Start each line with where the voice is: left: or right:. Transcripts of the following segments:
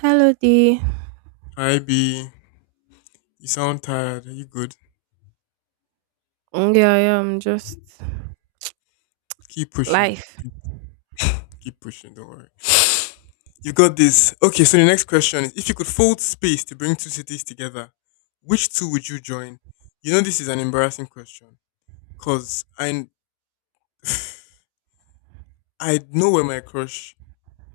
right: Hello, D.
left: Hi B, you sound tired. Are you good?
right: Yeah, yeah, I'm just
left: Keep pushing.
right: life.
left: Keep pushing. Don't worry. You got this. Okay, so the next question is: if you could fold space to bring two cities together, which two would you join? You know this is an embarrassing question, cause I know where my crush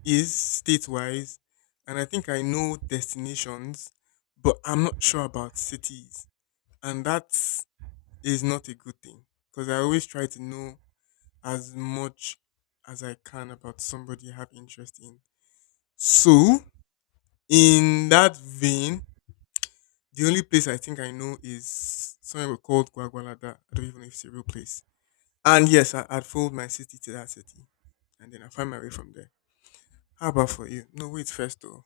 left: is state wise, and I think I know destinations, but I'm not sure about cities, and that is not a good thing, cause I always try to know as much as I can about somebody I have interest in. So, in that vein, the only place I think I know is somewhere called Guagualada. I don't even know if it's a real place. And yes, I'd fold my city to that city. And then I find my way from there. How about for you? No, wait first though.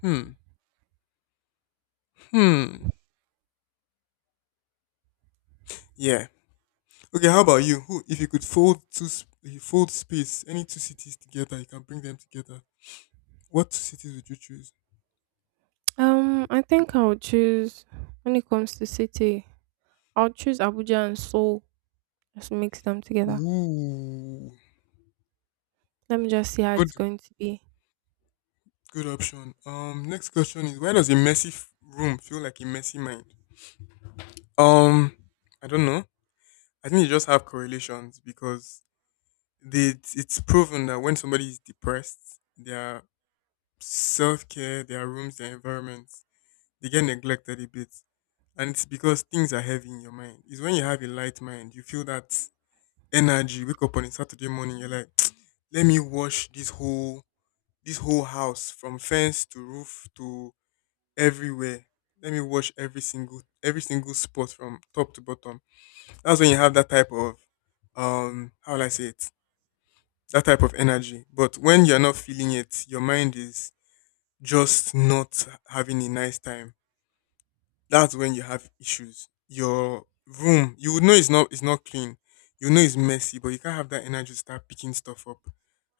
left: Hmm. Hmm. Yeah. Okay, how about you? Who if you could if you fold space, any two cities together, you can bring them together. What two cities would you choose?
right: I think I'll choose when it comes to city. I'll choose Abuja and Seoul. Just mix them together.
left: Ooh.
right: Let me just see how it's
left: Good.
right: going to be.
left: Good option. Next question is why does a room feel like a messy mind? Um, I don't know. I think you just have correlations because it's proven that when somebody is depressed, their self care, their rooms, their environments, they get neglected a bit, and it's because things are heavy in your mind. It's when you have a light mind, you feel that energy. Wake up on a Saturday morning, you're like, let me wash this whole house from fence to roof to everywhere. Let me watch every single spot from top to bottom. That's when you have that type of how will I say it? That type of energy. But when you're not feeling it, your mind is just not having a nice time. That's when you have issues. Your room, you would know it's not clean. You know it's messy, but you can't have that energy to start picking stuff up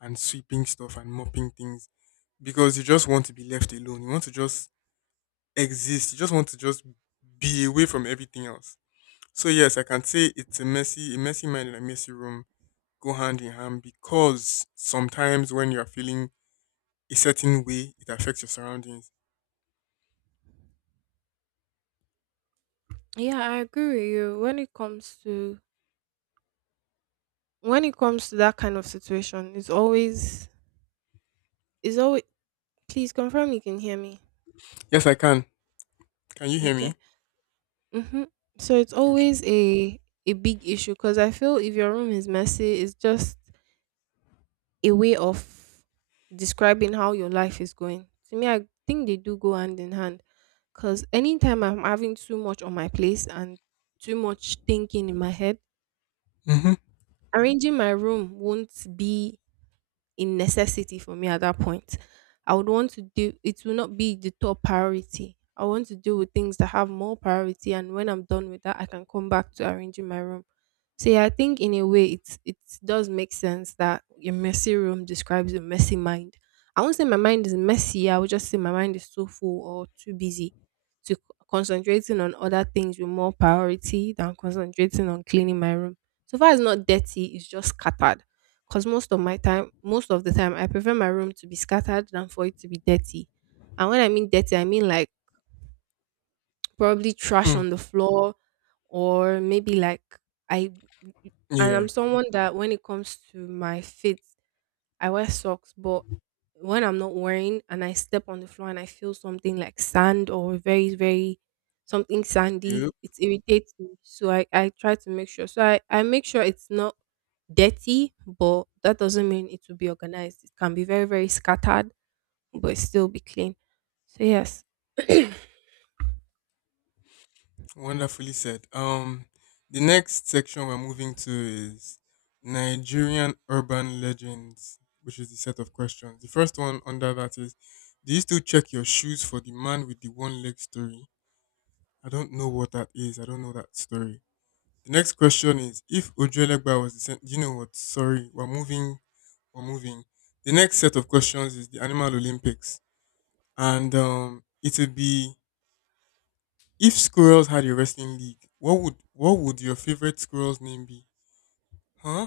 left: and sweeping stuff and mopping things because you just want to be left alone. You want to just exist. You just want to just be away from everything else. So yes, I can say it's a messy mind and a messy room go hand in hand because sometimes when you are feeling a certain way, it affects your surroundings.
right: Yeah, I agree with you. When it comes to that kind of situation, it's always it's always. Please confirm you can hear me.
left: Yes, I can. Can you hear me?
right: Okay. Mhm. So it's
left: Okay.
right: always a big issue because I feel if your room is messy, it's just a way of describing how your life is going. To me, I think they do go hand in hand because anytime I'm having too much on my place and too much thinking in my head,
left: Mm-hmm.
right: arranging my room won't be in necessity for me at that point. I would want to do it will not be the top priority. I want to deal with things that have more priority, and when I'm done with that I can come back to arranging my room. So yeah, I think in a way it does make sense that your messy room describes your messy mind. I won't say my mind is messy, I would just say my mind is too full or too busy to concentrating on other things with more priority than concentrating on cleaning my room. So far it's not dirty, it's just scattered. Cause most of my time, most of the time, I prefer my room to be scattered than for it to be dirty. And when I mean dirty, I mean like probably trash on the floor, or maybe like I. And
left: Yeah.
right: I'm someone that when it comes to my feet, I wear socks, but when I'm not wearing and I step on the floor and I feel something like sand or very, very something
left: Yep.
right: sandy, it irritates me. So I try to make sure. So I make sure it's not dirty, but that doesn't mean it will be organized. It can be very, very scattered, but still be clean. So yes.
left: Wonderfully said. The next section we're moving to is Nigerian urban legends, which is the set of questions. The first one under that is, do you still check your shoes for the man with the one leg story? I don't know what that is. I don't know that story. The next question is, if Ojuelegba was the same, you know what? Sorry, we're moving. We're moving. The next set of questions is the Animal Olympics, and it will be if squirrels had a wrestling league, what would your favorite squirrel's name be? Huh?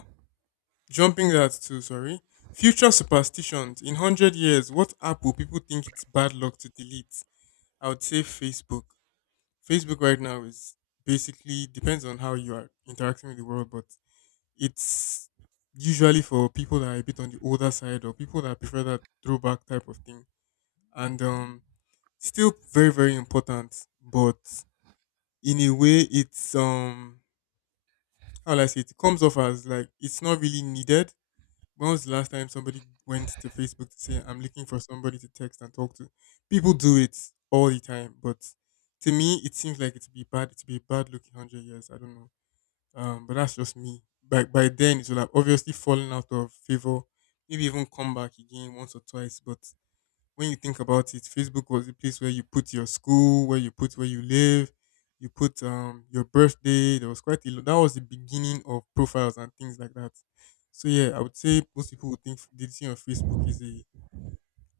left: Jumping that too, sorry. Future superstitions. In hundred years, what app will people think it's bad luck to delete? I would say Facebook. Facebook right now is basically depends on how you are interacting with the world, but it's usually for people that are a bit on the older side or people that prefer that throwback type of thing. And still very, very important, but in a way it's how will I say it? It comes off as like it's not really needed. When was the last time somebody went to Facebook to say I'm looking for somebody to text and talk to? People do it all the time, but to me it seems like it'd be bad. It'd be a bad looking hundred years. I don't know. But that's just me. By then it will have obviously fallen out of favor. Maybe even come back again once or twice, but when you think about it, Facebook was the place where you put your school, where you put where you live, you put your birthday. There was quite a lot. That was the beginning of profiles and things like that. So yeah, I would say most people would think deleting on Facebook is a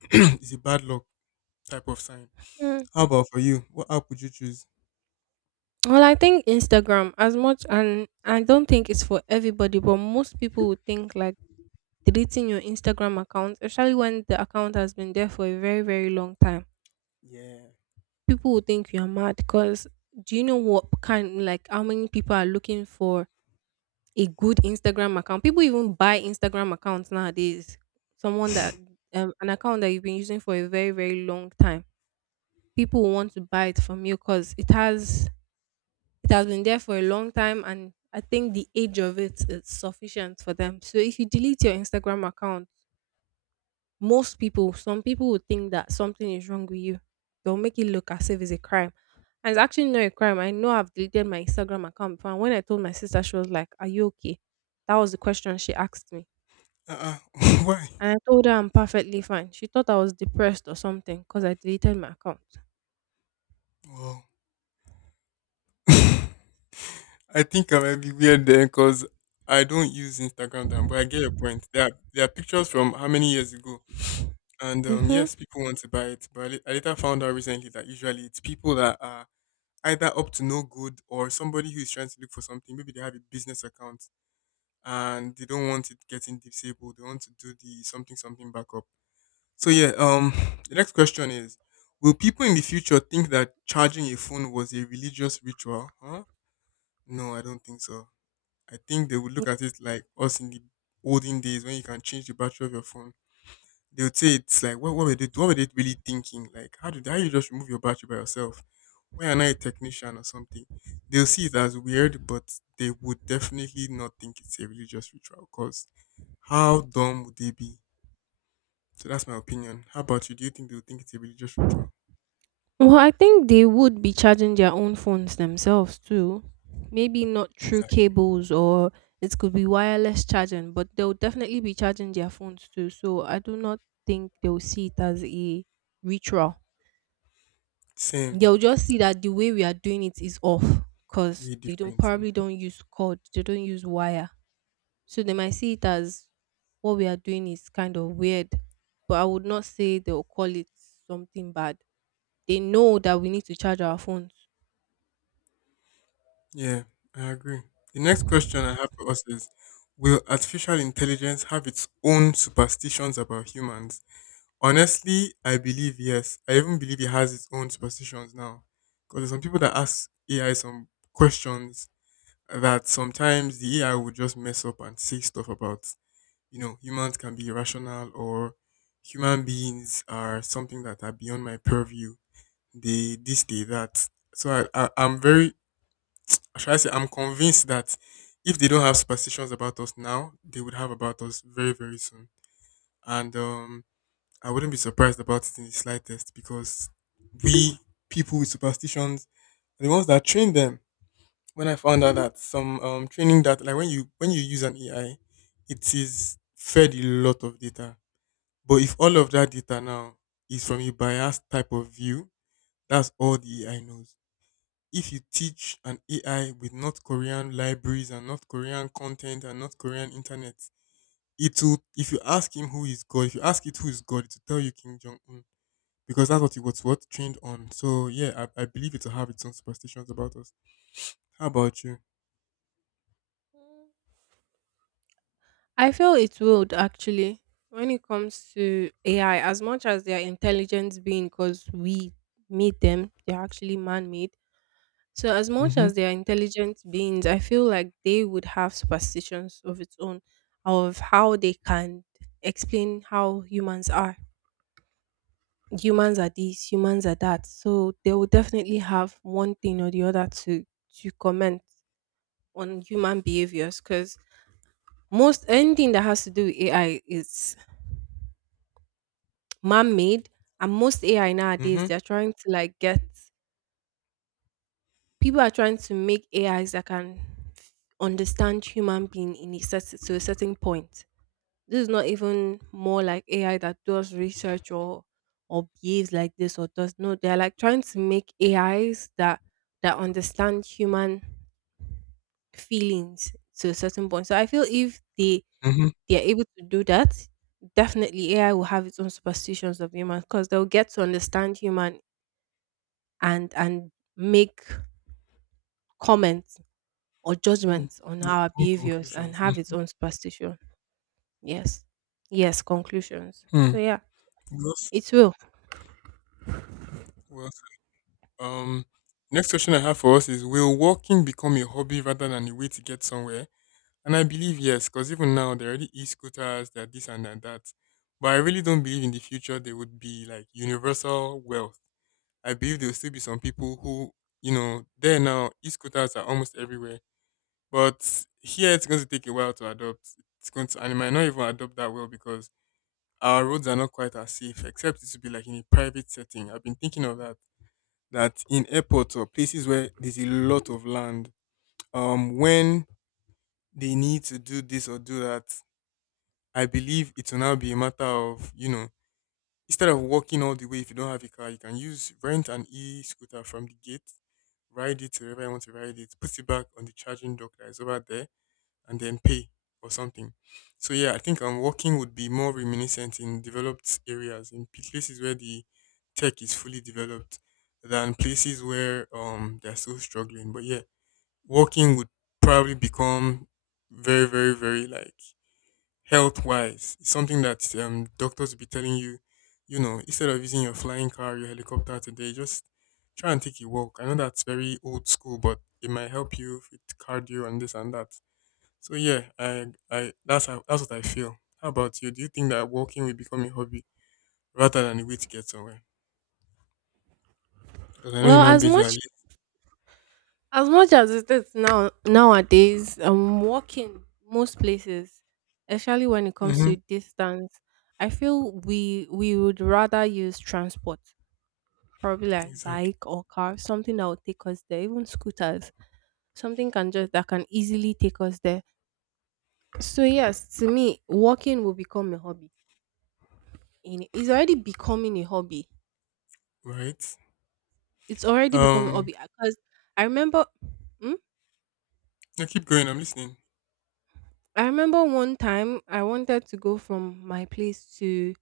left: is a bad luck type of sign.
right: Mm.
left: How about for you? What app would you choose?
right: Well, I think Instagram as much, and I don't think it's for everybody, but most people would think like deleting your Instagram account, especially when the account has been there for a very, very long time.
left: Yeah.
right: People will think you are mad because do you know what kind, like, how many people are looking for a good Instagram account? People even buy Instagram accounts nowadays. Someone that, an account that you've been using for a very, very long time. People will want to buy it from you because it has been there for a long time, and I think the age of it is sufficient for them. So if you delete your Instagram account, most people, some people would think that something is wrong with you. They'll make it look as if it's a crime. And it's actually not a crime. I know I've deleted my Instagram account before. And when I told my sister, she was like, "Are you okay?" That was the question she asked me.
left: Uh-uh. Why?
right: And I told her I'm perfectly fine. She thought I was depressed or something because I deleted my account.
left: Well, I think I might be weird there because I don't use Instagram then, but I get your point. There are pictures from how many years ago. And
right: Mm-hmm.
left: yes, people want to buy it, but I later found out recently that usually it's people that are either up to no good or somebody who is trying to look for something. Maybe they have a business account and they don't want it getting disabled. They want to do the something something backup. So yeah, the next question is: will people in the future think that charging a phone was a religious ritual? Huh? No, I don't think so. I think they would look at it like us in the olden days when you can change the battery of your phone. They would say it's like what were they really thinking? Like how did how you just remove your battery by yourself? Why are not a technician or something? They'll see it as weird, but they would definitely not think it's a religious ritual. Cause how dumb would they be? So that's my opinion. How about you? Do you think they would think it's a religious ritual?
right: Well, I think they would be charging their own phones themselves too. Maybe not through
left: Exactly.
right: cables, or it could be wireless charging, but they'll definitely be charging their phones too. So I do not think they'll see it as a ritual.
left: Same.
right: They'll just see that the way we are doing it is off because
left: Way
right: they don't
left: different.
right: probably
left: Mhm.
right: don't use cord, they don't use wire. So they might see it as what we are doing is kind of weird. But I would not say they'll call it something bad. They know that we need to charge our phones.
left: Yeah, I agree. The next question I have for us is will artificial intelligence have its own superstitions about humans? Honestly, I believe yes. I even believe it has its own superstitions now. Because there's some people that ask AI some questions that sometimes the AI would just mess up and say stuff about, you know, humans can be irrational or human beings are something that are beyond my purview. They this, they that. So I'm very, should I say, I'm convinced that if they don't have superstitions about us now, they would have about us very, very soon. And I wouldn't be surprised about it in the slightest because we people with superstitions are the ones that train them. When I found out that some training that like when you use an AI, it is fed a lot of data. But if all of that data now is from a biased type of view, that's all the AI knows. If you teach an AI with North Korean libraries and North Korean content and North Korean internet, it will if you ask him who is God, if you ask it who is God, it will tell you Kim Jong un because that's what it was what trained on. So yeah, I believe it'll have its own superstitions about us. How about you?
right: I feel it would actually, when it comes to AI, as much as they are intelligent being, because we meet them, they're actually man made. So as much
left: Mm-hmm.
right: as they are intelligent beings, I feel like they would have superstitions of its own of how they can explain how humans are. Humans are this, humans are that. So they will definitely have one thing or the other to comment on human behaviors because most anything that has to do with AI is man-made. And most ai nowadays,
left: Mm-hmm.
right: they're trying to like get, people are trying to make ais that can understand human being in a certain, to a certain point. This is not even more like ai that does research or behaves like this or does. No, they're like trying to make ais that understand human feelings to a certain point. So I feel if
left: Mm-hmm.
right: they are able to do that, definitely ai will have its own superstitions of humans because they'll get to understand human and make comments or judgments on
left: Yeah,
right: our
left: own
right: behaviors and
left: conclusions.
right: have its own superstition. Yes. Yes, conclusions. So
left: Mm-hmm.
right: yeah,
left: Well said.
right: it will.
left: Well said. Next question I have for us is: will walking become a hobby rather than a way to get somewhere? And I believe yes, because even now there are already e-scooters, there are this and there are that. But I really don't believe in the future there would be like universal wealth. I believe there will still be some people who, you know, there now e-scooters are almost everywhere. But here it's going to take a while to adopt. It's going to, and it might not even adopt that well because our roads are not quite as safe, except it should be like in a private setting. I've been thinking of that. That in airports or places where there's a lot of land, when they need to do this or do that, I believe it will now be a matter of, you know, instead of walking all the way if you don't have a car, you can use rent an e scooter from the gate, ride it wherever you want to ride it, put it back on the charging dock that is over there and then pay or something. So yeah, I think working would be more reminiscent in developed areas, in places where the tech is fully developed than places where they're still struggling. But yeah, working would probably become very, very, very like health wise. It's something that doctors will be telling you, you know, instead of using your flying car, your helicopter today, just try and take a walk. I know that's very old school, but it might help you with cardio and this and that. So yeah, I that's how that's what I feel. How about you? Do you think that walking will become a hobby rather than a way to get somewhere? Because I know
right: Well,
left: human beings are.
right: as much as it is now nowadays, walking most places, especially when it comes
left: Mm-hmm.
right: to distance, I feel we would rather use transport. Probably like
left: Exactly.
right: bike or car, something that would take us there, even scooters. Something can just that can easily take us there. So yes, to me, walking will become a hobby. And it's already becoming a hobby.
left: Right.
right: It's already become a
left: Um.
right: hobby because I remember, hmm?
left: No, keep going. I'm listening.
right: I remember one time I wanted to go from my place to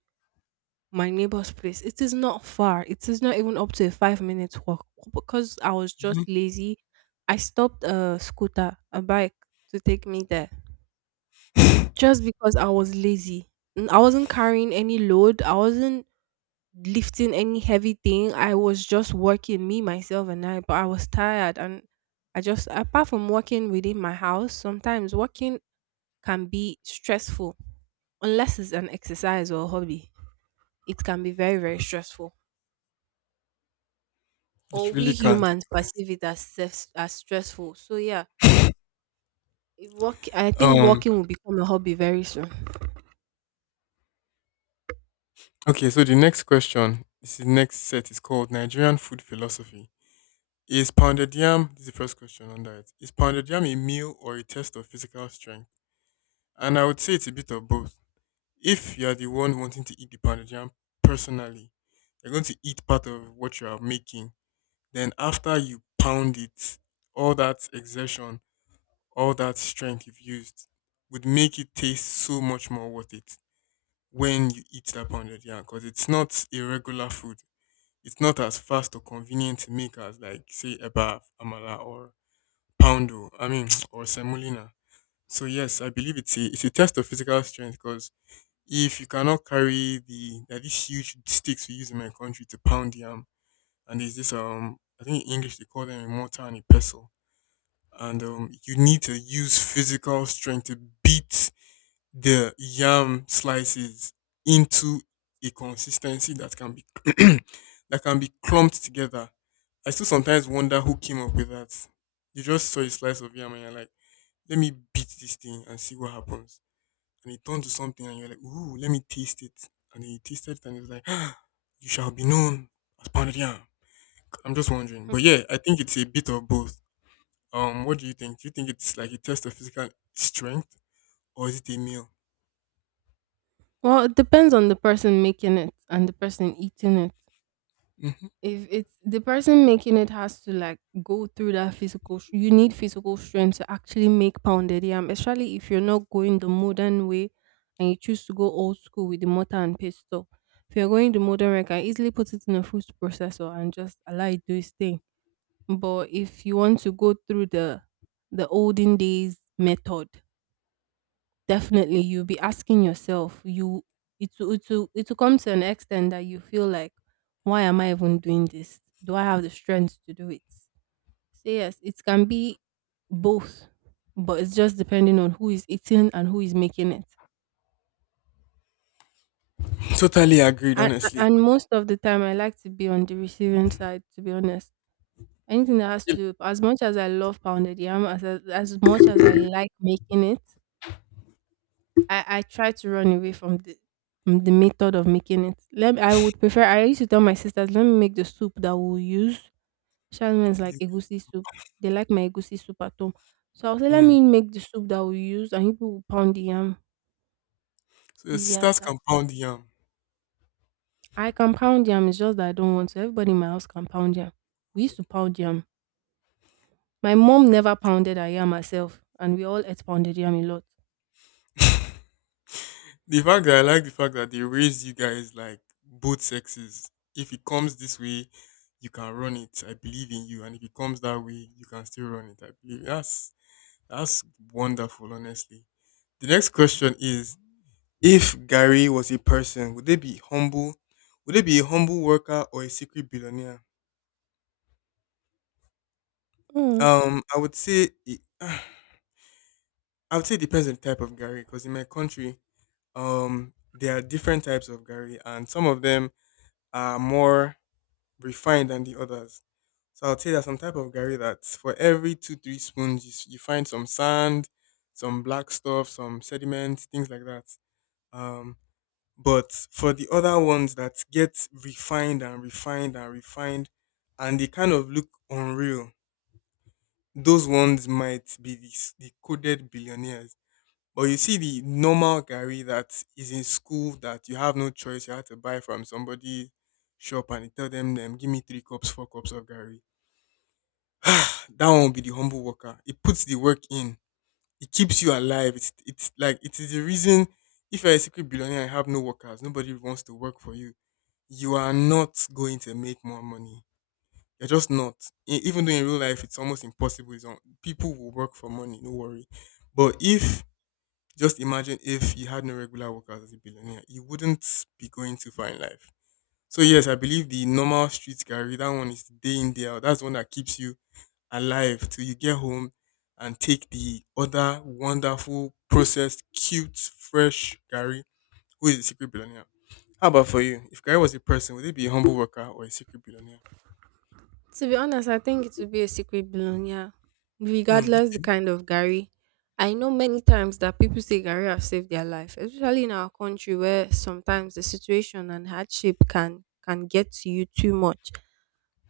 right: my neighbor's place. It is not far. It is not even up to a 5 minutes walk because I was
left: Mm-hmm.
right: just lazy. I stopped a scooter, a bike, to take me there just because I was lazy. I wasn't carrying any load. I wasn't lifting any heavy thing. I was just working, me, myself, and I, but I was tired. And I just, apart from working within my house, sometimes working can be stressful unless it's an exercise or a hobby. It can be very, very
left: Yes.
right: stressful.
left: It
right: Or
left: really
right: we
left: can't.
right: humans perceive it as, as stressful. So, yeah, if work, I think
left: Um.
right: walking will become a hobby very soon.
left: Okay. So the next question. This is next set is called Nigerian food philosophy. Is pounded yam? This is the first question on that. Is pounded yam a meal or a test of physical strength? And I would say it's a bit of both. If you're the one wanting to eat the pounded yam personally, you're going to eat part of what you are making. Then after you pound it, all that exertion, all that strength you've used would make it taste so much more worth it when you eat that pounded yam because it's not a regular food. It's not as fast or convenient to make as like say eba, amala, or poundo. I mean, or semolina. So yes, I believe it's a test of physical strength because if you cannot carry there are these huge sticks we use in my country to pound yam, and there's this I think in English they call them a mortar and a pestle, and you need to use physical strength to beat the yam slices into a consistency that can be that can be clumped together. I still sometimes wonder who came up with that. You just saw a slice of yam and you're like, let me beat this thing and see what happens and it turned to something and you're like, ooh, let me taste it. And then you tasted it and it was like, ah, you shall be known as pounded yam. I'm just wondering.
right: Hmm.
left: But yeah, I think it's a bit of both. What do you think? Do you think it's like a test of physical strength or is it a meal?
right: Well, it depends on the person making it and the person eating it.
left: Hmm.
right: If it's the person making it has to like go through that physical you need physical strength to actually make pounded yam, especially if you're not going the modern way and you choose to go old school with the mortar and pestle. If you're going the modern way, I can easily put it in a food processor and just allow it do its thing. But if you want to go through the olden days method, definitely, you'll be asking yourself, you it will come to an extent that you feel like, why am I even doing this? Do I have the strength to do it? So yes, it can be both, but it's just depending on who is eating and who is making it.
left: Totally agreed,
right: And,
left: honestly.
right: and most of the time, I like to be on the receiving side. To be honest, anything that has to
left: You,
right: do, as much as I love pounded yam, as much as I like making it, I try to run away from the method of making it. Let me, I would prefer. I used to tell my sisters, let me make the soup that we'll use. Shalman's like
left: you-
right: egusi soup. They like my egusi soup at home, so I'll say, let
left: mm.
right: me make the soup that we'll use, and people will pound the yam.
left: So your
right: Easy as
left: sisters can
right: that.
left: pound yam.
right: I can pound yam. It's just that I don't want to. Everybody in my house can pound yam. We used to pound yam. My mom never pounded her yam herself, and we all ate pounded yam a lot.
left: The fact that they raise you guys like both sexes. If it comes this way, you can run it. I believe in you. And if it comes that way, you can still run it. I believe that's wonderful, honestly. The next question is if Gary was a person, would they be humble? Would they be a humble worker or a secret billionaire?
right: Mm.
left: I would say it, I would say it depends on the type of Gary, because in my country, there are different types of Gary, and some of them are more refined than the others. So I'll say there's some type of gari that for every two, three spoons, you find some sand, some black stuff, some sediment, things like that. Um, but for the other ones that get refined and refined and refined, and they kind of look unreal, those ones might be the coded billionaires. But you see the normal gari that is in school that you have no choice, you have to buy from somebody shop and you tell them, them give me three cups, four cups of gari. That one will be the humble worker. It puts the work in. It keeps you alive. It's like it is the reason if you're a secret billionaire and have no workers, nobody wants to work for you. You are not going to make more money. You're just not. Even though in real life it's almost impossible. It's on, people will work for money, no worry. But if just imagine if you had no regular workers as a billionaire, you wouldn't be going too far in life. So yes, I believe the normal street carry, that one is day in, day out. That's the one that keeps you alive till you get home and take the other wonderful, processed, cute, fresh Gary, who is a secret billionaire. How about for you? If Gary was a person, would it be a humble worker or a secret billionaire?
right: To be honest, I think it would be a secret balloon, yeah.
left: Hmm.
right: Regardless the kind of gari. I know many times that people say gari have saved their life, especially in our country where sometimes the situation and hardship can get to you too much.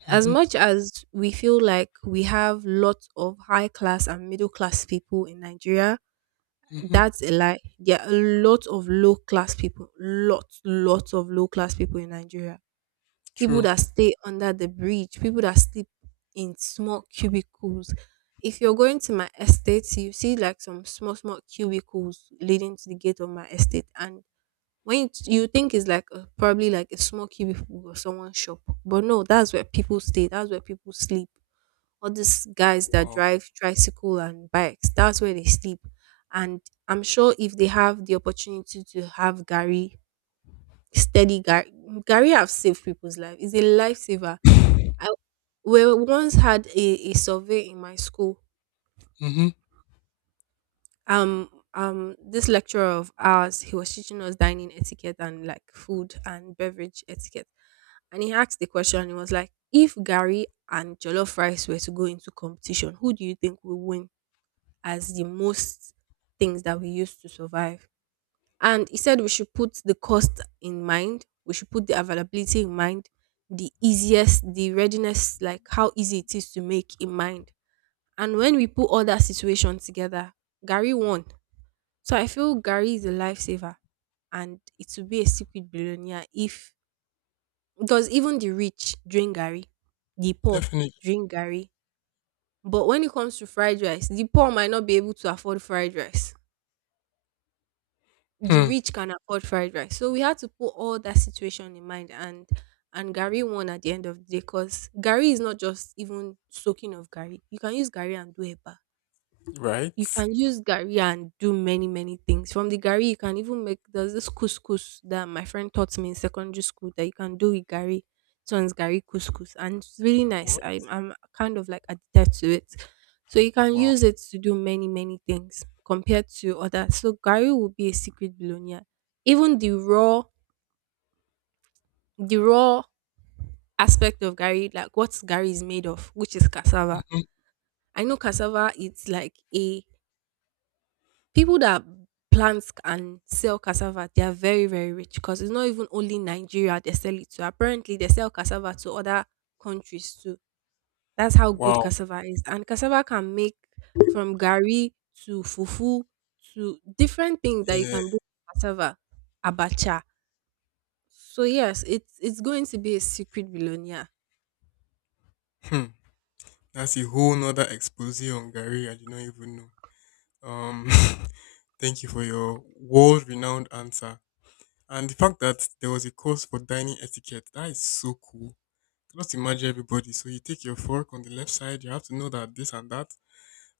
right: As
left: Mm-hmm.
right: much as we feel like we have lots of high class and middle class people in Nigeria,
left: Mm-hmm.
right: that's a lie. There are a lot of low class people, lots, lots of low class people in Nigeria. People
left: True.
right: that stay under the bridge, people that sleep in small cubicles. If you're going to my estate, you see like some small, small cubicles leading to the gate of my estate. And when you think it's like a, probably like a small cubicle or someone's shop, but no, that's where people stay, that's where people sleep. All these guys that
left: Wow.
right: drive tricycle and bikes, that's where they sleep. And I'm sure if they have the opportunity to have Gary, steady Gary, Gary have saved people's life. It's a lifesaver. I We once had a survey in my school.
left: Mm-hmm.
right: Um, this lecturer of ours, he was teaching us dining etiquette and like food and beverage etiquette. And he asked the question, he was like, if Gary and Jollof rice were to go into competition, who do you think will win as the most things that we use to survive? And he said we should put the cost in mind, we should put the availability in mind, the easiest, the readiness, like how easy it is to make in mind. And when we put all that situation together, Gary won. So I feel Gary is a lifesaver and it will be a secret billionaire if, because even the rich drink Gary, the poor
left: Definitely.
right: drink Gary. But when it comes to fried rice, the poor might not be able to afford fried rice. The
left: Hmm.
right: rich can afford fried rice. So we had to put all that situation in mind, and Gary won at the end of the day because Gary is not just even soaking of Gary. You can use Gary and do Eba.
left: Right.
right: You can use gari and do many many things. From the gari you can even make, there's this couscous that my friend taught me in secondary school that you can do with gari. This one's gari couscous and it's really nice.
left: What?
right: I'm kind of like addicted to it. So you can
left: Wow.
right: use it to do many many things compared to others. So gari will be a secret bologna. Even the raw, the raw aspect of gari, like what gari is made of, which is cassava.
left: Mm-hmm.
right: I know cassava, it's like a, people that plant and sell cassava, they are very very rich because it's not even only Nigeria they sell it to. Apparently they sell cassava to other countries too. That's how good
left: Wow.
right: cassava is. And cassava can make, from gari to fufu, to different things that you
left: Yeah.
right: can do with cassava. Abacha. So yes, it's going to be a secret billionaire.
left: Hmm. That's a whole nother expose on Gary I did not even know. Um Thank you for your world renowned answer. And the fact that there was a course for dining etiquette, that is so cool. Just imagine everybody. So you take your fork on the left side, you have to know that this and that.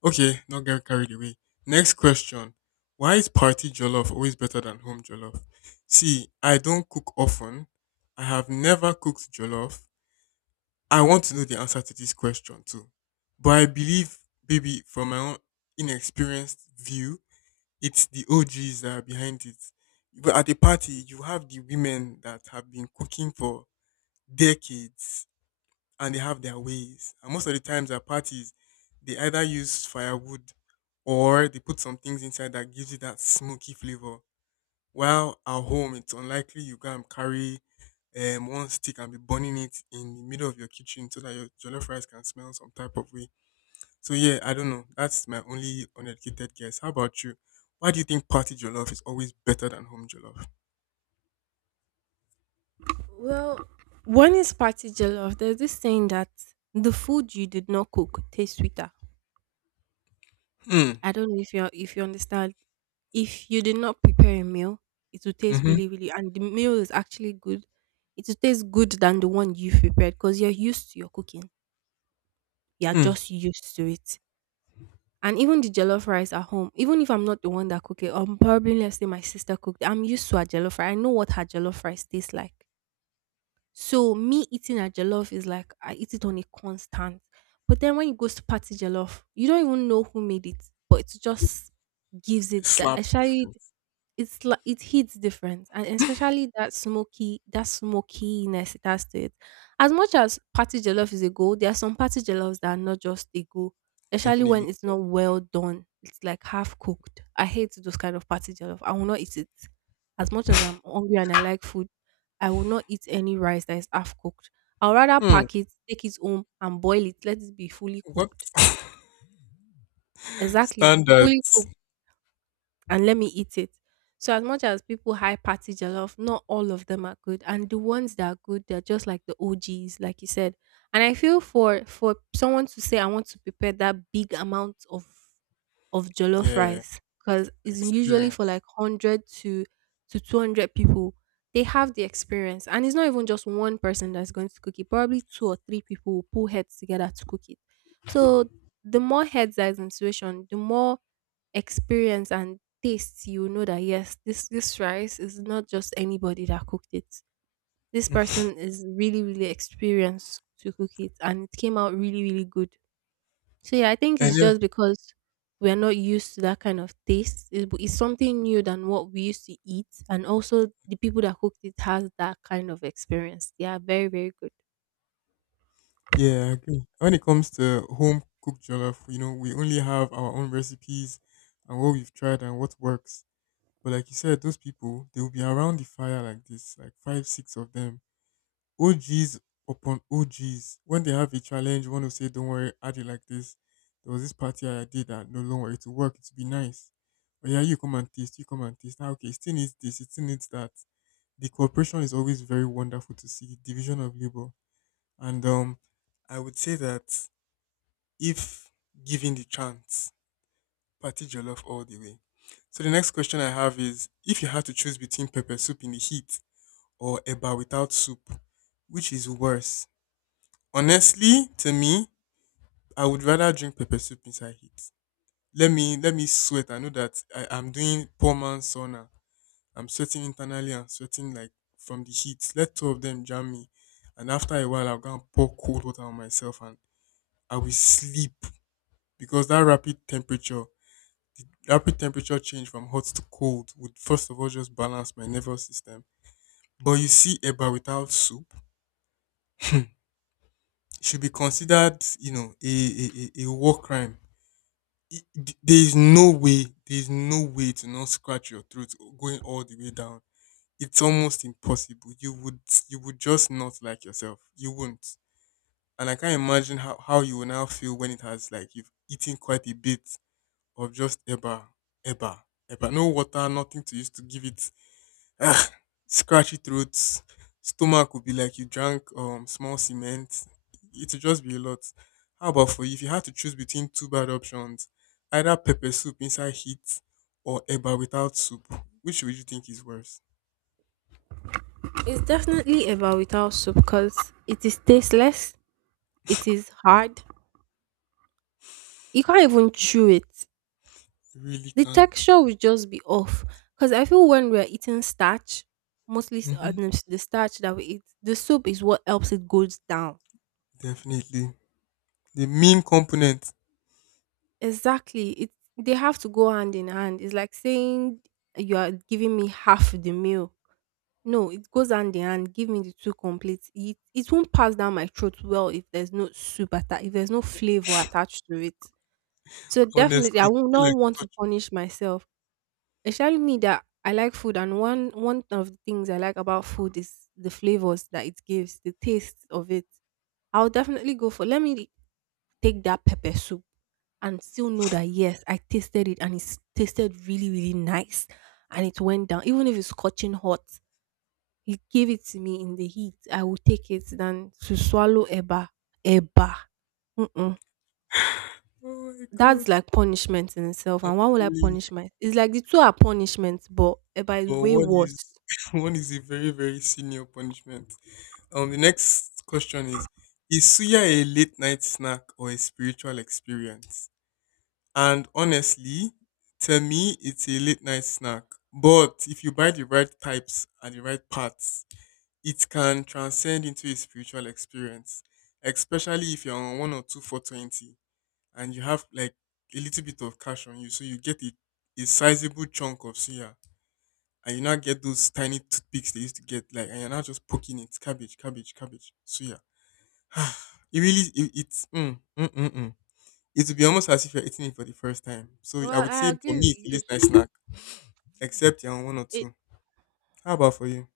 left: Okay, not get carried away. Next question. Why is party jollof always better than home jollof? See, I don't cook often. I have never cooked jollof. I want to know the answer to this question too. But I believe, maybe from my own inexperienced view, it's the OGs that are behind it. But at a party, you have the women that have been cooking for decades and they have their ways. And most of the times at parties, they either use firewood or they put some things inside that gives you that smoky flavor. While at home, it's unlikely you can carry one stick and be burning it in the middle of your kitchen so that your jollof rice can smell some type of way. So yeah, I don't know. That's my only uneducated guess. How about you? Why do you think party jollof is always better than home jollof?
right: Well, one is party jollof, there's this saying that the food you did not cook tastes sweeter.
left: Hmm.
right: I don't know if you, if you understand. If you did not prepare a meal, it will taste
left: Mm-hmm.
right: really, really, and the meal is actually good. It will taste good than the one you prepared because you're used to your cooking. You are
left: Hmm.
right: just used to it. And even the jollof rice at home, even if I'm not the one that cook it, probably let's say my sister cooked. I'm used to her jollof rice. I know what her jollof rice tastes like. So me eating a jollof is like I eat it on a constant. But then when it goes to party jollof, you don't even know who made it, but it just gives
left: It
right: it that.
left: slaps
right: Actually,
left: different.
right: it's like it hits different, and especially that smoky, that smokiness it has to it. As much as party jollof is a goal, there are some party jollof that are not just a goal, especially
left: Definitely.
right: when it's not well done, it's like half cooked. I hate those kind of party jollof, I will not eat it. As much as I'm hungry and I like food, I will not eat any rice that is half cooked. I'll rather
left: Hmm.
right: pack it, take it home and boil it, let it be fully
left: What?
right: cooked. Exactly, fully
left: Standards.
right: cooked, and let me eat it. So as much as people high party jollof, not all of them are good, and the ones that are good, they're just like the OGs, like you said. And I feel for someone to say I want to prepare that big amount of jollof
left: Yeah.
right: rice, because it's usually for
left: Experience.
right: like hundred to 200 people. They have the experience, and it's not even just one person that's going to cook it. Probably two or three people will pull heads together to cook it. So the more heads that is in situation, the more experience and taste, you know that yes, this rice is not just anybody that cooked it. This
left: Mm.
right: person is really really experienced to cook it, and it came out really really good. So yeah, I think
left: And
right: it's
left: yeah,
right: just because we are not used to that kind of taste. It's something new than what we used to eat, and also the people that cooked it has that kind of experience. They are very very good.
left: yeah, I agree. When it comes to home cooked jollof, we only have our own recipes and what we've tried and what works. But like you said, those people, they will be around the fire like this, like five, six of them OGs upon OGs. When they have a challenge, one will say, Don't worry, I did like this. There was this party I did that no longer it will work, it'll be nice. But yeah, you come and taste, you come and taste. Ah, okay, it still needs this, it still needs that. The cooperation is always very wonderful to see, division of labor. And I would say that if given the chance, party jollof all the way. So the next question I have is if you had to choose between pepper soup in the heat or eba without soup, which is worse? Honestly, to me, I would rather drink pepper soup inside heat. Let me sweat. I know that I'm doing poor man's sauna. I'm sweating internally and sweating like from the heat. Let two of them jam me. And after a while I'll go and pour cold water on myself and I will sleep because that rapid temperature the rapid temperature change from hot to cold would first of all just balance my nervous system. But you see, eba without soup should be considered, a war crime. it, there is no way, there is no way to not scratch your throat going all the way down. It's almost impossible. You would just not like yourself. You wouldn't. And I can't imagine how you will now feel when it has like you've eaten quite a bit of just eba, eba, eba. No water, nothing to use to give it ah, scratchy throats. Stomach would be like you drank small cement. It would just be a lot. How about for you? If you had to choose between two bad options, either pepper soup inside heat or eba without soup, which would you think is worse?
right: It's definitely a without soup because it is tasteless. It is hard. You can't even chew it.
left: Really
right: The
left: can't.
right: texture would just be off because I feel when we're eating starch, mostly
left: Hmm.
right: the the starch that we eat, the soup is what helps it goes down.
left: Definitely. The mean component,
right: Exactly, it, they have to go hand in hand. It's like saying you are giving me half the meal. No, it goes hand in hand. Give me the two complete. It won't pass down my throat well if there's no soup if there's no flavor attached to it. So
left: honestly,
right: definitely, I
left: it's
right: will
left: still
right: not
left: like
right: want to
left: touch.
right: punish myself. Especially me that I like food, and one of the things I like about food is the flavors that it gives, the taste of it. I'll definitely go for, let me take that pepper soup and still know that yes, I tasted it and it tasted really really nice, and it went down. Even if it's scorching hot, you gave it to me in the heat. I will take it than to swallow eba, eba. Mm-mm.
left: Oh my god.
right: That's like punishment in itself.
left: I'm
right: And why would I
left: telling you,
right: punish myself? It's like the two are punishments, but eba is
left: but
right: way
left: one
right: worse.
left: is one is a very, very senior punishment. The next question is suya a late night snack or a spiritual experience? And honestly, to me, it's a late night snack. But if you buy the right types and the right parts, it can transcend into a spiritual experience. Especially if you're on one or two for 20 and you have like a little bit of cash on you, so you get a sizable chunk of suya, and you now get those tiny toothpicks they used to get, like, and you're now just poking it, cabbage, cabbage, cabbage, suya. It really it's mm, mm, mm, mm. It would be almost as if you're eating it for the first time. So I
right: Well,
left: would say
right: I
left: for me it's
right: agree
left: a
right: with
left: late
right: you.
left: night snack, except you're on one or
right: It
left: two. How about for you?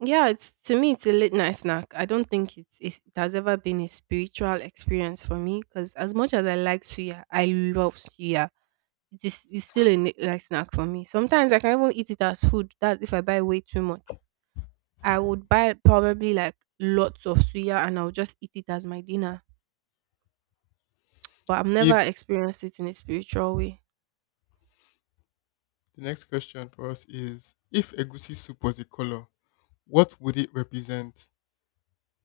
right: Yeah, it's, to me it's a late night snack. I don't think it's it has ever been a spiritual experience for me because as much as I like suya, I love suya. It is it's still a late night snack for me. Sometimes I can even eat it as food. That's if I buy way too much. I would buy probably like lots of suya and I'll just eat it as my dinner. But I've never
left: If
right: experienced it in a spiritual way.
left: the next question for us is if egusi soup was a color, what would it represent?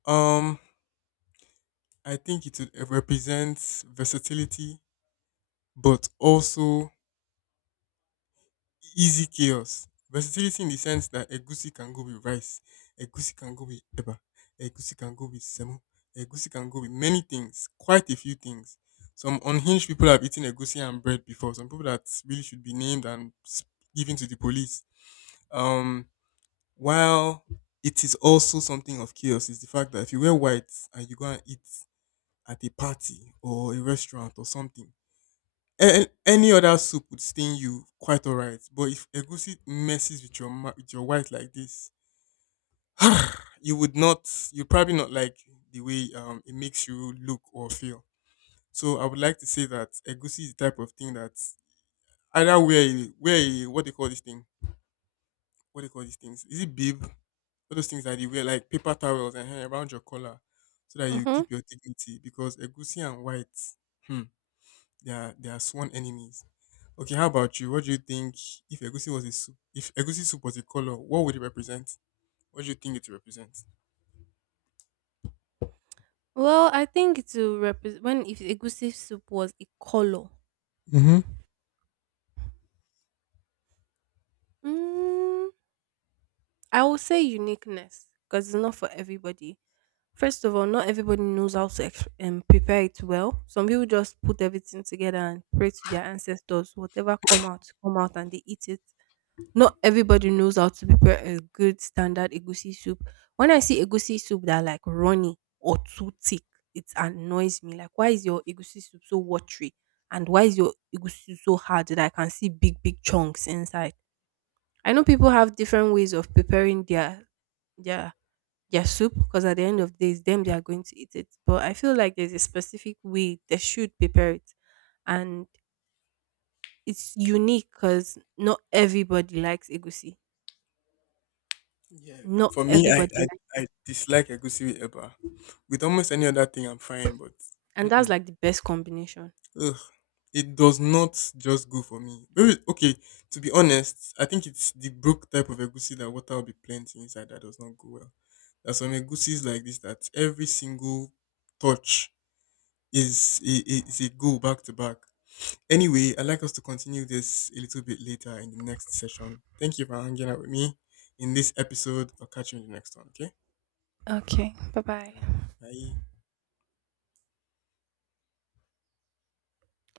left: Um, I think it would represent versatility, but also easy chaos. Versatility in the sense that egusi can go with rice, egusi can go with eba, egusi can go with semo, egusi can go with many things, quite a few things. Some unhinged people have eaten egusi and bread before. Some people that really should be named and given to the police. Um, while it is also something of chaos is the fact that if you wear white and you go and eat at a party or a restaurant or something, and any other soup would stain you quite alright, but if egusi messes with your with your white like this, you would not, you probably not like the way it makes you look or feel. So I would like to say that egusi is the type of thing that either what they call this thing, what they call these things, is it bib? All those things that you wear like paper towels and hang around your collar so that you
right: Mm-hmm.
left: keep your dignity because egusi and white, hmm, they are sworn enemies. Okay, how about you? What do you think if egusi was a soup? If egusi soup was a color, what would it represent? What do you think it represents?
right: Well, I think to represent when, if egusi soup was a color,
left: Mm-hmm.
right: mm, I would say uniqueness because it's not for everybody. First of all, not everybody knows how to prepare it well. Some people just put everything together and pray to their ancestors. Whatever come out, and they eat it. Not everybody knows how to prepare a good standard egusi soup. When I see egusi soup that are like runny or too thick, it annoys me. Like, why is your egusi soup so watery? And why is your egusi soup so hard that I can see big, big chunks inside? I know people have different ways of preparing their, their their soup, because at the end of the day, it's them they are going to eat it. But I feel like there's a specific way they should prepare it, and it's unique because not everybody likes egusi.
left: Yeah,
right: Not
left: for me,
right: everybody likes them.
left: I dislike egusi with eba. With almost any other thing, I'm fine, but
right: And that's
left: mm-mm.
right: like the best combination.
left: Ugh, it does not just go for me. Okay, to be honest, I think it's the brook type of egusi that water will be plenty inside that does not go well. There's some egusis like this that every single touch is a go back to back. Anyway, I'd like us to continue this a little bit later in the next session. Thank you for hanging out with me in this episode. I'll catch you in the next one, okay?
right: Okay. Bye bye.
left: Bye.